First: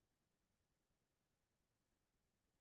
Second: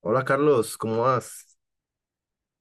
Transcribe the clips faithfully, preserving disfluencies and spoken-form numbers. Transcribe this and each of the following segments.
Hola Carlos, ¿cómo vas?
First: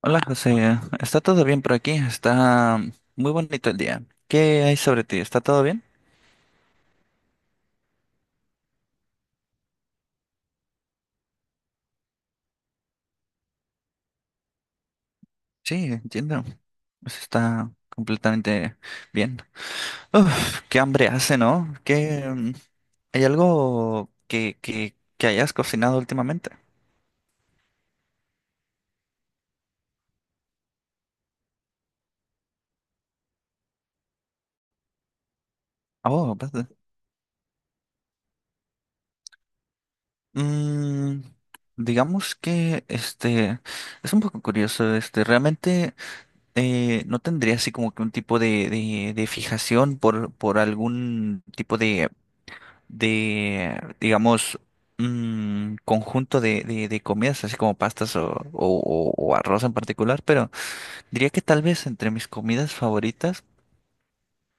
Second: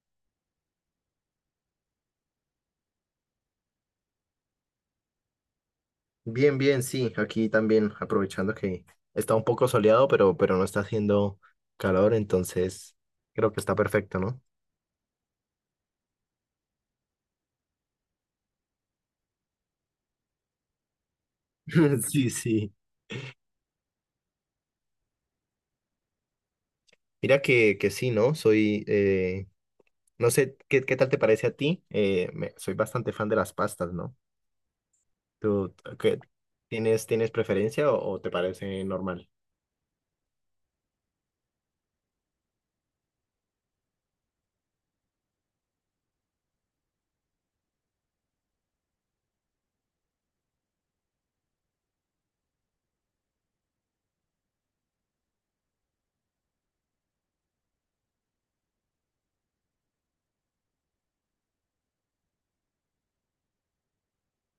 Hola José, ¿está todo bien por aquí? Está muy bonito el día. ¿Qué hay sobre ti? ¿Está todo bien? Bien, bien, sí, aquí también aprovechando que está un poco soleado, pero, pero no está haciendo calor, entonces creo que está perfecto, ¿no? Sí, entiendo. Pues está completamente bien. Uf, qué hambre hace, ¿no? ¿Qué, Sí, mm, sí. hay algo que, que, que hayas cocinado últimamente? Mira que, que sí, ¿no? Soy, eh, no sé, ¿qué, qué tal te parece a ti? Eh, me- soy bastante fan de las pastas, ¿no? ¿Tú qué, Oh, ¿verdad? tienes, tienes preferencia o, o te parece normal? Mm, digamos que este es un poco curioso. Este, realmente eh, no tendría así como que un tipo de, de, de fijación por, por algún tipo de de, digamos, un conjunto de, de, de comidas, así como pastas o, o- o- o arroz en particular, pero diría que tal vez entre mis comidas favoritas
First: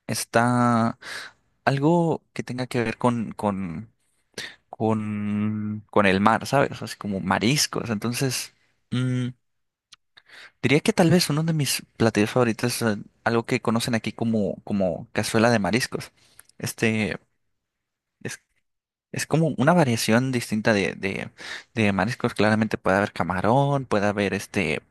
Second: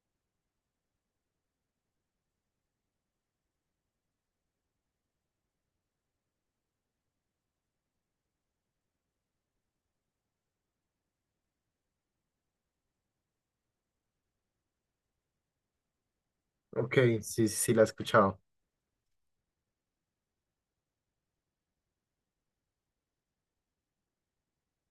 está algo que tenga que ver con, con, con, con el mar, ¿sabes? Así como mariscos. Entonces, mm, diría que tal vez uno de mis platillos favoritos es eh, algo que conocen aquí como, como cazuela de mariscos. Ok, Este. sí, sí, sí, la he escuchado. Es como una variación distinta de, de, de mariscos. Claramente puede haber camarón, puede haber este,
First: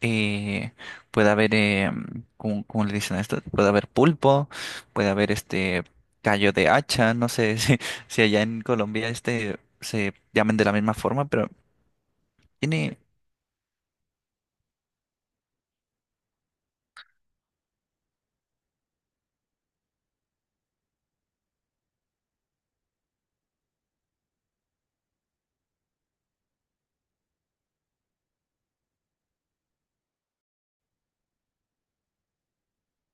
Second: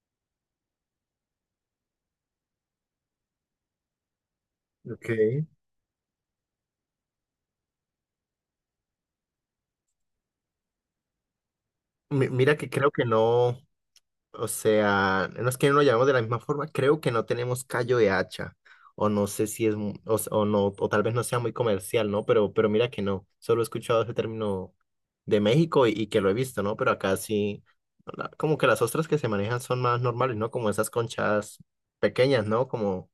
eh, puede haber, eh, ¿cómo, cómo le dicen a esto? Puede haber pulpo, Ok. puede haber este callo de hacha. No sé si, si allá en Colombia este se llamen de la misma forma, pero Mi- Mira que creo tiene, que no. O sea, no es que no lo llamemos de la misma forma, creo que no tenemos callo de hacha, o no sé si es, mu- o, s- o no, o tal vez no sea muy comercial, ¿no? Pero, pero mira que no, solo he escuchado ese término de México y, y que lo he visto, ¿no? Pero acá sí, la- como que las ostras que se manejan son más normales, ¿no? Como esas conchas pequeñas, ¿no? Como,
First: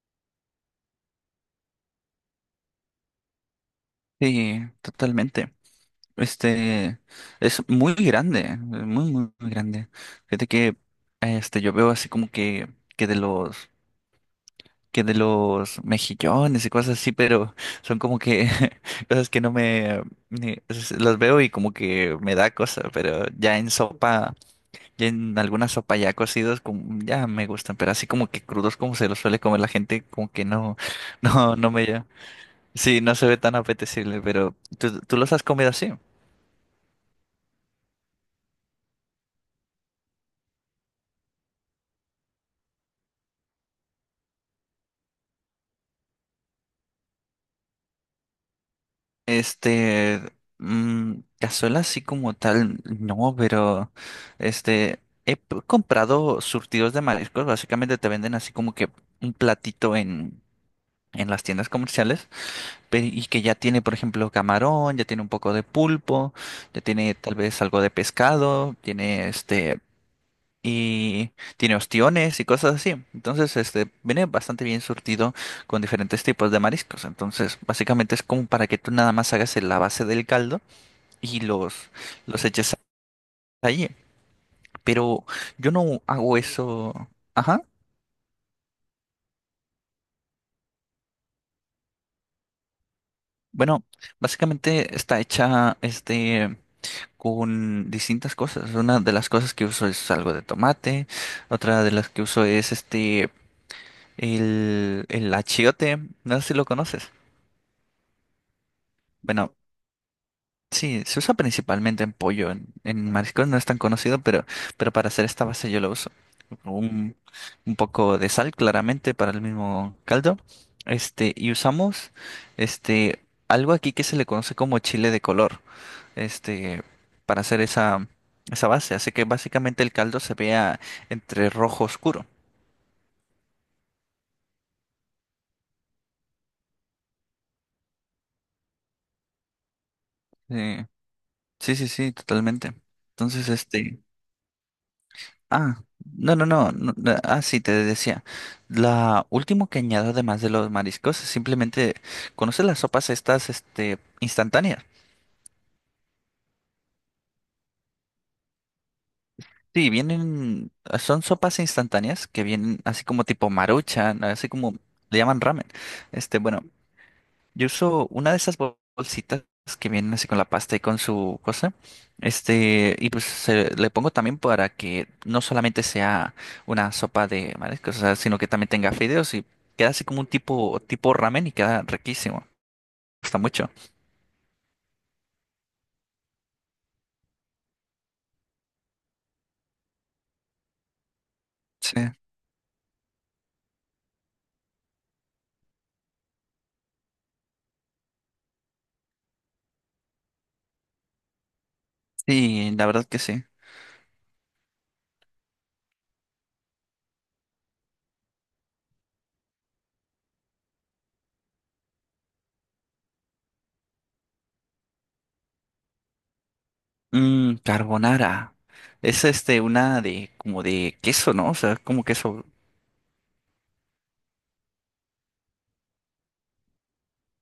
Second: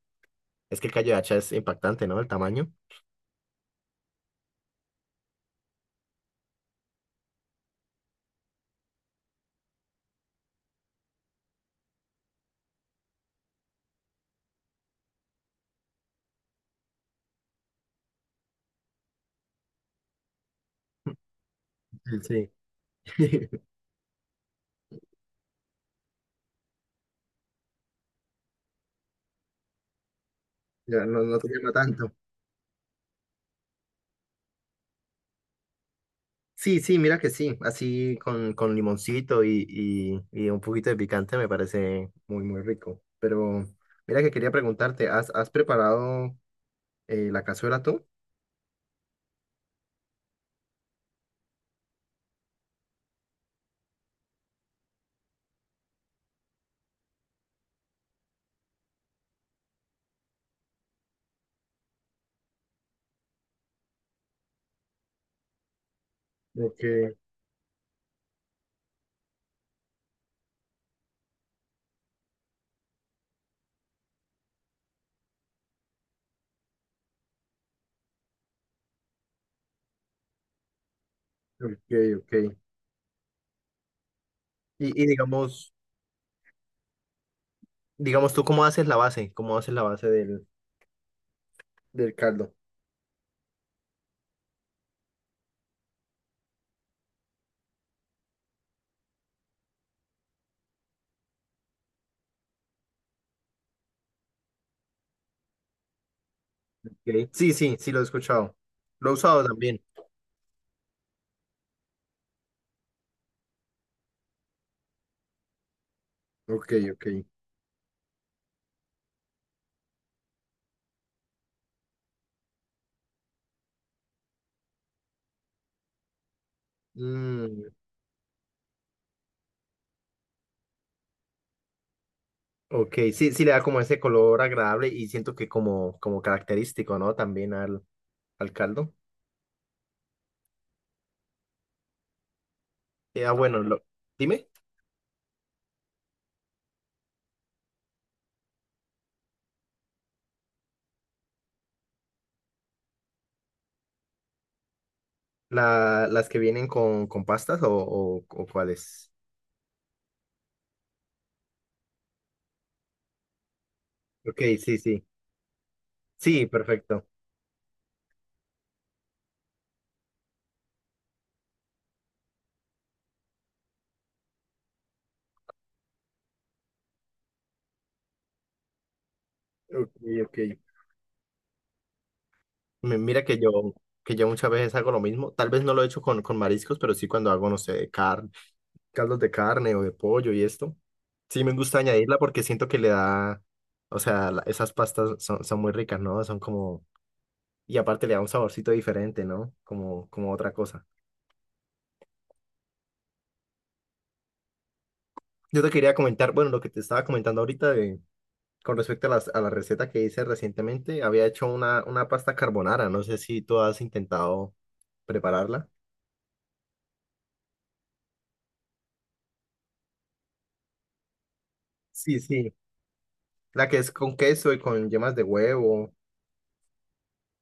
es que el callo de hacha es impactante, ¿no? El tamaño. sí, totalmente. Este es muy grande, muy, muy, muy grande. Fíjate que este yo veo así como que, que de los que de los mejillones y cosas así, pero son como que cosas que no me, ni- es- las veo y como que me Sí. da cosa, pero ya en sopa, ya en alguna sopa ya cocidos, como, ya me gustan, pero así como que crudos como se los suele comer la gente, como que no, Ya, no, no te no, no llama me ya. tanto. Sí, no se ve tan apetecible, pero ¿tú, tú los has comido así? Sí, sí, mira que sí, así con, con limoncito y, y, y un poquito de picante me parece muy, muy rico. Pero mira que quería preguntarte, ¿has, has preparado eh, la cazuela tú? Este, mm, cazuela así como tal, no, pero este, he p- comprado surtidos de mariscos. Básicamente te venden así como que un platito en, en las tiendas comerciales, pe- y que ya tiene, por ejemplo, camarón, ya tiene un poco de pulpo, ya Ok, tiene tal vez algo de pescado, tiene este y tiene ostiones y cosas así. Entonces, este, viene bastante bien surtido con diferentes tipos de mariscos. Entonces, básicamente es como para que tú nada más hagas la base del caldo y ok, los, los ok. eches allí. Y, y Pero yo digamos, no hago eso. Ajá. digamos tú, ¿cómo haces la base? ¿Cómo haces la base del, del caldo? Bueno, básicamente está hecha este con distintas cosas. Una de las cosas que uso es algo de tomate, otra de las que uso es este el, el achiote. No sé si lo conoces. Ok. Sí, sí, sí, lo he escuchado. Lo he usado Bueno, también. sí, se usa principalmente en pollo. En, en mariscos no es tan conocido, pero, pero para hacer esta base yo lo uso. Ok, ok. Un, un poco de sal, claramente, para el mismo caldo. Este, y usamos este, algo aquí que se le conoce como chile de color, este, para hacer Mm, esa, esa base. Hace que básicamente el caldo se vea entre rojo oscuro. ok, sí, sí le da como ese color agradable y siento que como, como característico, ¿no? También al, al caldo. Eh, sí, sí, sí, totalmente. Eh, ah, Entonces, bueno, lo- este. Dime, Ah, no, no, no, no, no, ah, sí, te decía. La último que añado además de los mariscos es simplemente, conoces las sopas estas, este, instantáneas. la- las que vienen con, con pastas o, o, o cuáles. Sí, vienen, son sopas instantáneas que vienen así como tipo Maruchan, Ok, así como sí, sí. le llaman ramen. Este, Sí, bueno, perfecto. Yo uso una de esas bol- bolsitas que vienen así con la pasta y con su cosa. Este, y pues se- le pongo también para que no solamente sea una sopa de mariscos, o sea, sino que también tenga fideos y queda Ok, así como un ok. tipo, tipo ramen, y queda riquísimo. Mi- Mira Gusta que yo, mucho. que yo muchas veces hago lo mismo. Tal vez no lo he hecho con, con mariscos, pero sí cuando hago, no sé, de carne, caldos de carne o de pollo y esto. Sí, me gusta Sí. añadirla porque siento que le da, o sea, la- esas pastas son, son muy ricas, ¿no? Son como, y aparte le da un saborcito diferente, ¿no? Como, como otra cosa. Sí, la verdad que sí. Yo te quería comentar, bueno, lo que te estaba comentando ahorita de con respecto a, las, a la receta que hice recientemente, había hecho una, una pasta carbonara. No sé si tú has intentado prepararla. Mm, carbonara. Es este, una de, como de queso, ¿no? O sea, como Sí, queso. sí. La que es con queso y con yemas de huevo,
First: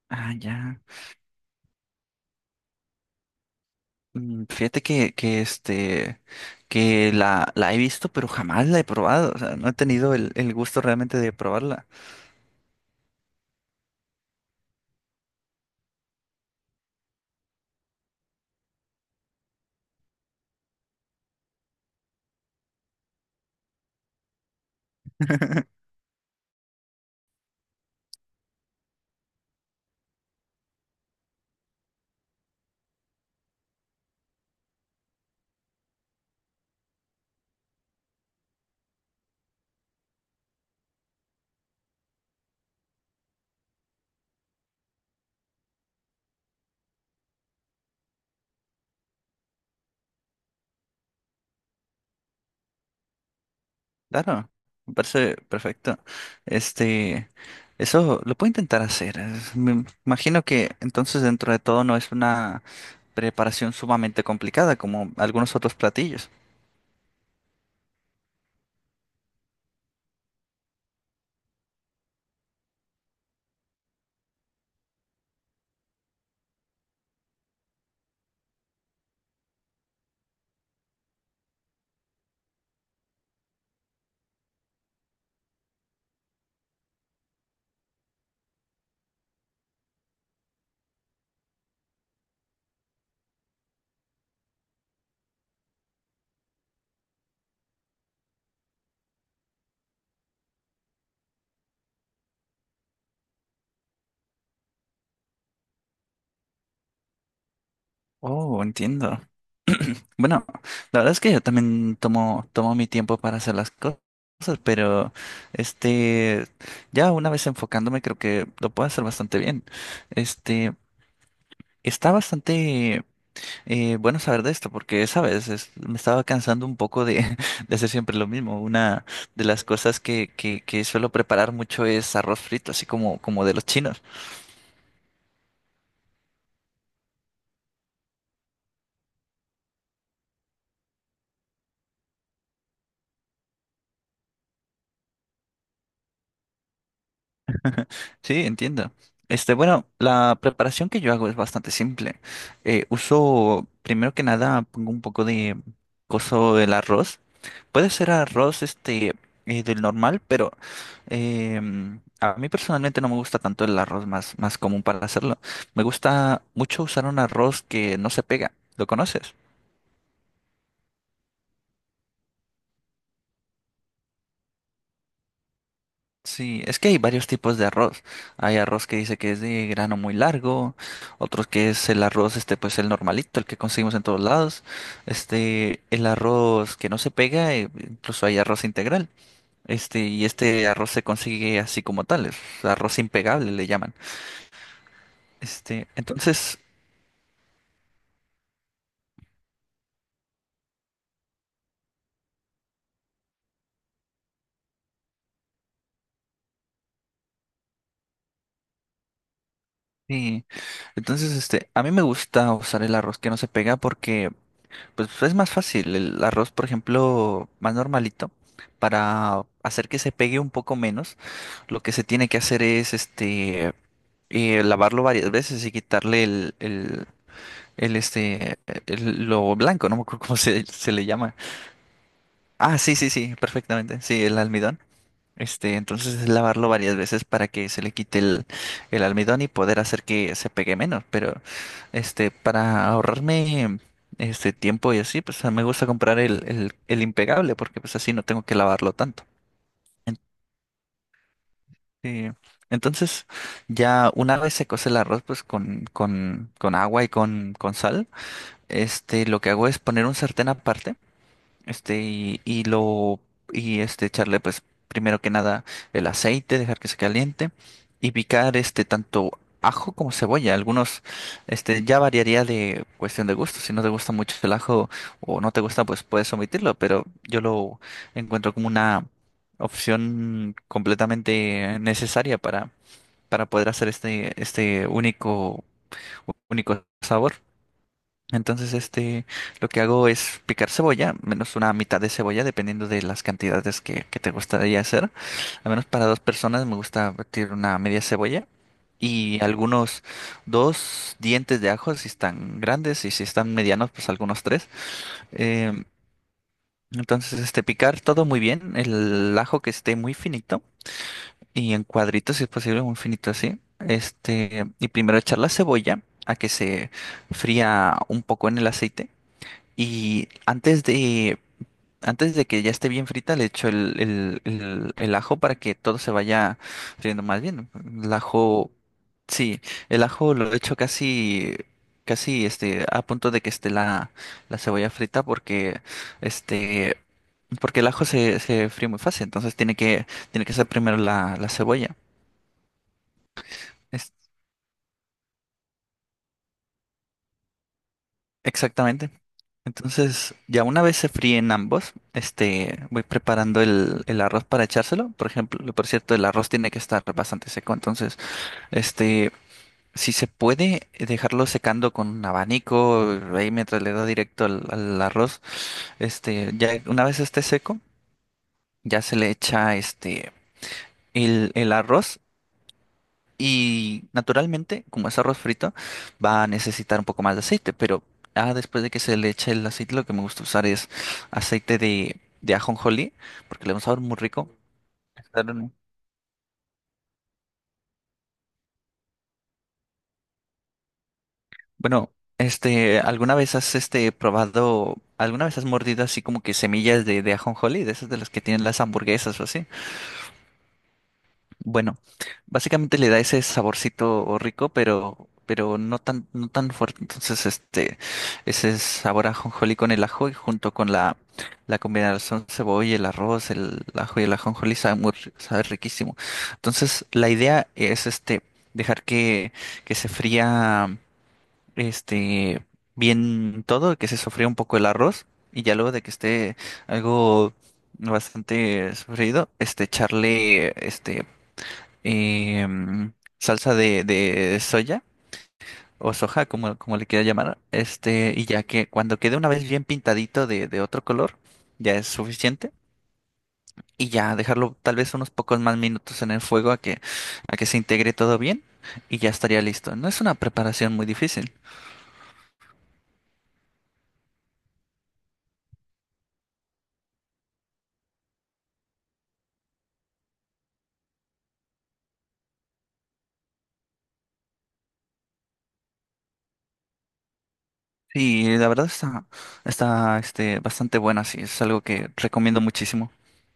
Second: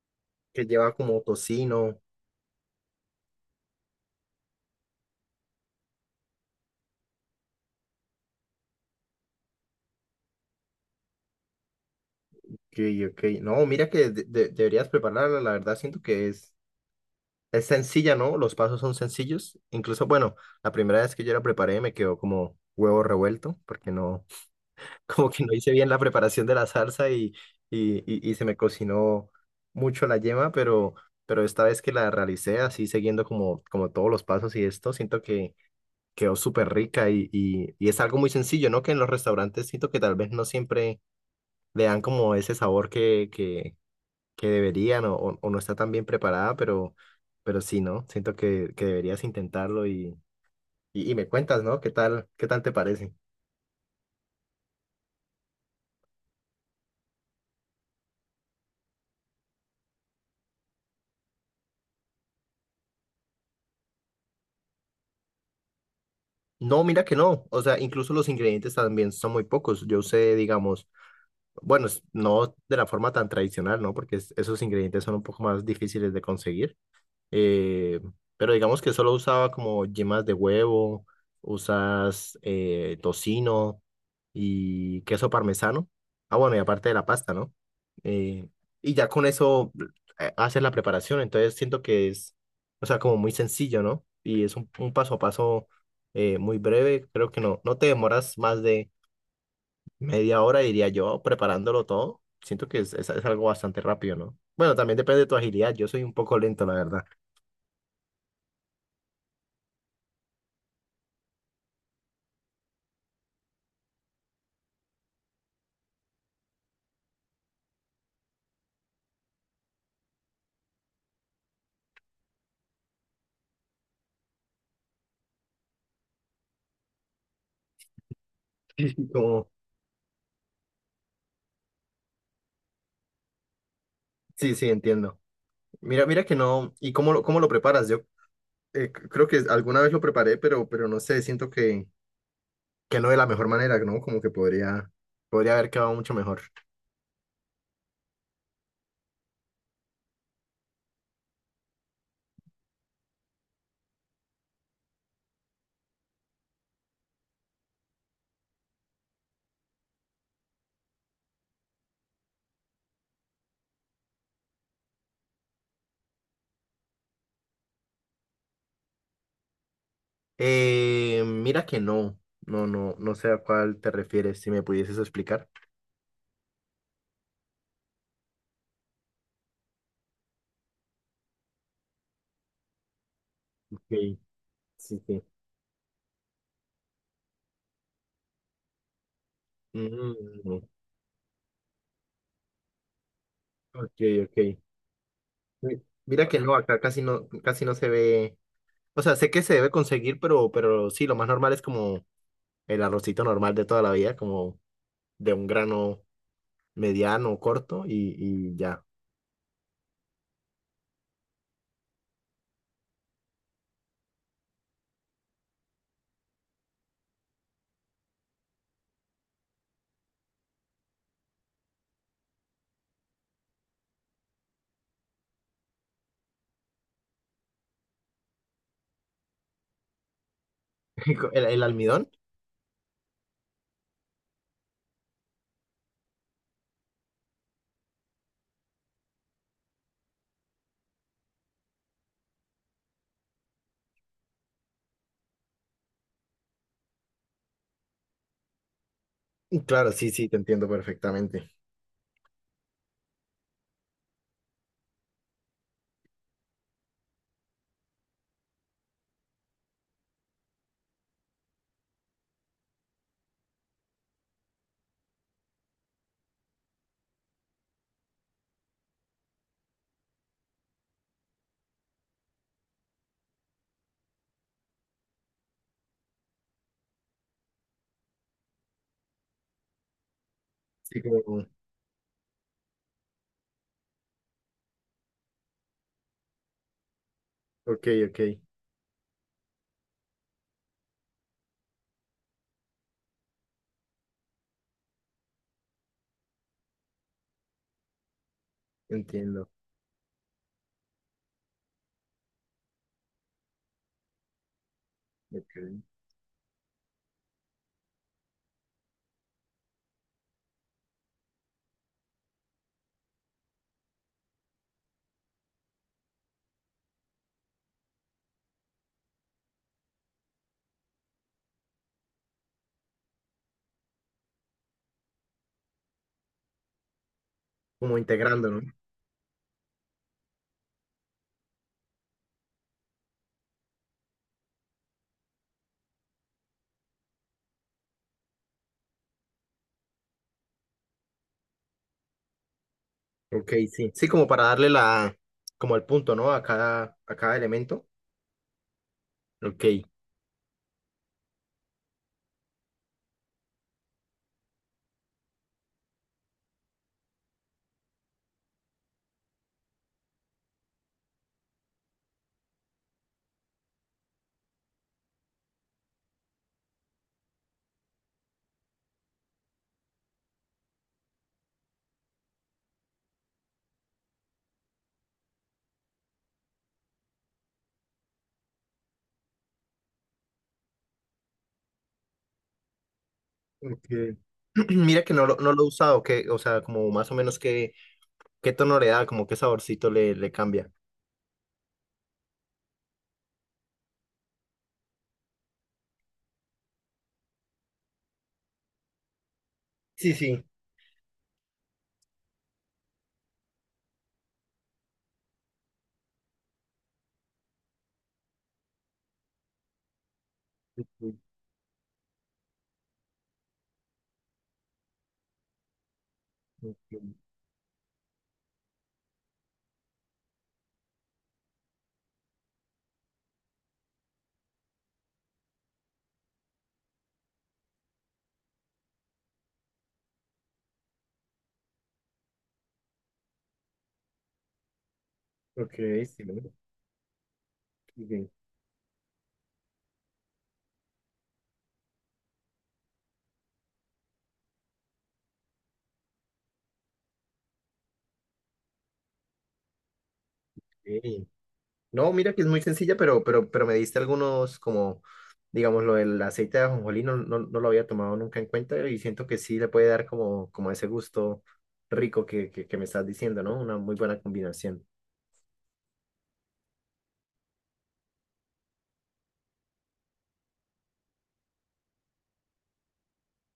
Ah, que ya. lleva como tocino. Mm, fíjate que, que este que la, la he visto, pero jamás la he probado. O sea, no he tenido el, el gusto realmente de probarla. Que, que, no, mira que de- de- deberías prepararla. La verdad, siento que es, es sencilla, ¿no? Los pasos son sencillos. Incluso, bueno, la primera vez que yo la preparé me quedó como huevo revuelto, porque no, como que no hice bien la preparación de la salsa y, y, y, y se me cocinó mucho la yema, pero, pero esta vez que la realicé así siguiendo como, como todos los pasos y esto, siento que quedó súper rica y, y, y es algo muy sencillo, ¿no? Que en los restaurantes siento que tal vez no siempre le dan como ese sabor que, que, que deberían o, o o no está tan bien preparada, pero, pero sí, ¿no? Siento que, que deberías intentarlo y, y, y me cuentas, ¿no? ¿Qué tal, qué tal te parece? Claro, me parece perfecto. Este, eso lo puedo intentar hacer. Es- Me imagino que entonces dentro de todo no es una preparación sumamente complicada como algunos otros platillos. No, mira que no. O sea, incluso los ingredientes también son muy pocos. Yo usé, digamos, bueno, es- no de la forma tan tradicional, ¿no? Porque es- esos ingredientes son un poco más difíciles de conseguir, eh, pero digamos que solo usaba como yemas de huevo, usas eh, tocino y queso parmesano. Ah, bueno, y aparte de la pasta, ¿no? Eh, y ya con eso eh, haces la preparación, entonces siento que es, o sea, como muy sencillo, ¿no? Y es un, un paso a paso, eh, muy breve, creo que no, no te demoras más de media hora, diría yo, preparándolo todo. Siento que es, es- es algo bastante rápido, ¿no? Bueno, también depende de tu agilidad, yo soy un poco lento, la verdad. Oh, entiendo. Bueno, la verdad es que yo también tomo, tomo mi tiempo para hacer las co- cosas, pero este, ya una vez enfocándome, creo que lo puedo hacer bastante bien. Este, está bastante eh, bueno saber de esto, porque, sabes, Es- me estaba cansando un poco de, de hacer siempre lo mismo. Una de Como, las cosas que, que, que suelo preparar mucho es arroz frito, así como, como de los chinos. sí, sí, entiendo. Mira, mira que no. ¿Y cómo lo, cómo lo preparas? Yo eh, c- creo que alguna vez lo preparé, pero, pero no sé, siento que, que no de la mejor manera, ¿no? Como que podría, podría haber quedado mucho mejor. Sí, entiendo. Este, bueno, la preparación que yo hago es bastante simple. Eh, uso, primero que nada, pongo un poco de coso del arroz. Puede ser arroz, este, eh, del normal, pero em, a mí personalmente no me gusta tanto el arroz más, más común para hacerlo. Me gusta mucho usar un arroz que no se pega. ¿Lo conoces? Eh, mira que no. No, no, no sé a cuál te refieres, si me pudieses explicar. Sí, es que hay varios tipos de arroz. Hay arroz que dice que es de grano muy largo, otros que es el arroz, este, pues el normalito, el que conseguimos Ok, en todos lados. sí, sí. Este, el arroz que no se pega, eh, incluso hay arroz integral. Este, y Mm, este arroz se consigue así como tal, es arroz impegable, le llaman. ok, ok. Mi- Este, Mira que no, entonces, acá casi no, casi no se ve. O sea, sé que se debe conseguir, pero, pero sí, lo más normal es como el arrocito normal de toda la vida, como de un grano mediano, corto y, y ya. sí, entonces, este, a mí me gusta usar el arroz que no se pega porque, pues, es más fácil. El arroz, por ejemplo, más normalito, para hacer que se pegue un poco menos, lo que se tiene que hacer es este eh, lavarlo varias veces y quitarle el, el, el, este el- lo blanco. No me acuerdo cómo se, se le llama. ¿El, el almidón? Ah, sí, sí, sí, perfectamente. Sí, el almidón. Este, entonces es lavarlo varias veces para que se le quite el, el almidón y poder hacer que se pegue menos. Pero este, para ahorrarme este tiempo y así, pues me gusta comprar el, el, el impegable, porque pues así no tengo que lavarlo tanto. Mm, claro, sí, sí, te entiendo perfectamente. Sí. Entonces, ya una vez se cose el arroz, pues con, con, con agua y con, con sal, este, lo que hago es poner un sartén aparte, este, y, y lo, y este, echarle, pues, primero que nada, el aceite, dejar que se caliente y picar, este, tanto ajo como cebolla. Algunos, este, ya variaría de cuestión de gusto. Si no te gusta mucho el ajo o no te gusta, pues puedes omitirlo, pero yo lo encuentro como una opción Sí, como, completamente necesaria para, para poder hacer este, este único, único sabor. ok, ok, Entonces, este, lo que hago es picar cebolla, menos una mitad de cebolla, dependiendo de las cantidades que, que te gustaría hacer. Al menos para dos personas me gusta batir una media cebolla y entiendo. algunos dos dientes de ajo si están grandes, y si están medianos, pues algunos tres. Ok. Em, entonces, este, picar todo muy bien, el ajo que esté muy finito y en cuadritos, si es posible, muy finito así. Este, y primero echar la cebolla a que se fría un poco en el aceite. Y antes de, antes de que ya esté bien frita, le echo el, el, el, el ajo para que todo se vaya friendo más bien. Como El integrando, ¿no? ajo, sí, el ajo lo echo casi, casi este, a punto de que esté la, la cebolla frita porque este, porque el ajo se, se fríe muy fácil, entonces tiene que, tiene que ser primero la, la cebolla. Ok, sí. Sí, como para darle la, como el punto, ¿no? A cada, a cada elemento. Exactamente. Ok. Entonces, ya una vez se fríen ambos, este, voy preparando el, el arroz para echárselo. Por ejemplo, por cierto, el arroz tiene que estar bastante seco. Entonces, este, si se puede eh, dejarlo secando con un abanico, ahí mientras le da directo al, al arroz. este, ya una vez esté seco, ya se le echa este el, el arroz. Y naturalmente, como es arroz frito, va a necesitar un poco más de aceite, pero ah, después de que se le eche el aceite, lo que me gusta usar es aceite de, de ajonjolí, porque le da un sabor muy Ok. rico. Mira que no lo, no Claro, lo he ¿no? usado, que, o sea, como más o menos qué, qué tono le da, como qué saborcito le, le cambia. Bueno, este, ¿alguna vez has este probado, alguna vez has mordido así como que semillas de, de ajonjolí, de esas de las que tienen las hamburguesas o así? Sí, sí. Bueno, básicamente le da ese saborcito rico, pero, pero no tan, no tan fuerte. Entonces, este, ese sabor a ajonjolí con el ajo y junto con Ok, la, la combinación cebolla, el arroz, el ajo y el ajonjolí sabe muy, ri- sabe riquísimo. ok, Entonces, la idea es este, dejar que, que se fría, este, bien todo, que se sofría un poco el arroz y ya luego de que esté algo bastante sofrido, este, echarle, este, em, salsa de, de soya ok, o sí, ¿no? soja, como, como le quiera llamar. Ok, Este, y ya que cuando quede una vez bien pintadito de, de otro color, ya es suficiente. Y ya dejarlo tal vez unos pocos más minutos en el fuego a que, a que se integre todo bien y ya estaría listo. No es una preparación muy ok. difícil. No, mira que es muy sencilla, pero, pero, pero me diste algunos como, digamos, lo del aceite de ajonjolí, no, no, no lo había tomado nunca en cuenta y siento que sí le puede dar como, como ese gusto rico que, que, que me estás diciendo, ¿no? Una muy buena combinación. Sí, la verdad está, está este, bastante buena, sí, es algo que recomiendo muchísimo.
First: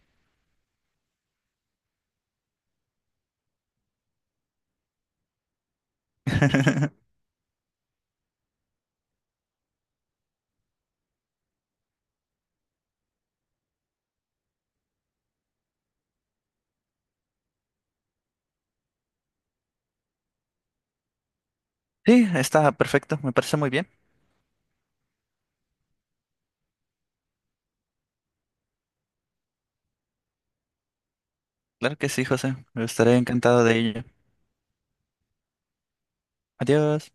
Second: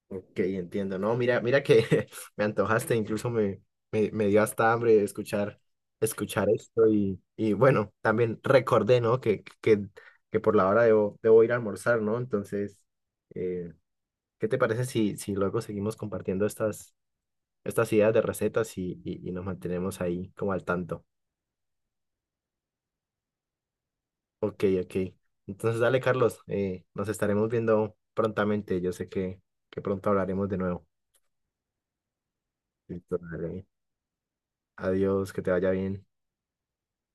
Ok, entiendo, ¿no? Mira, mira que me antojaste, incluso me, me, me dio hasta hambre escuchar, escuchar esto y, y bueno, también recordé, ¿no? Que, que, que por la hora debo, debo ir a almorzar, ¿no? Entonces, eh, ¿qué te parece si, si luego seguimos compartiendo estas estas ideas de recetas y, y, y nos mantenemos ahí como al tanto? Sí, está perfecto, me parece muy bien. Ok, ok. Entonces, dale, Carlos, eh, nos estaremos viendo prontamente. Yo sé que, que pronto hablaremos de nuevo. Claro que sí, José, Listo, estaré dale. encantado de ello. Adiós, que te vaya bien. Adiós.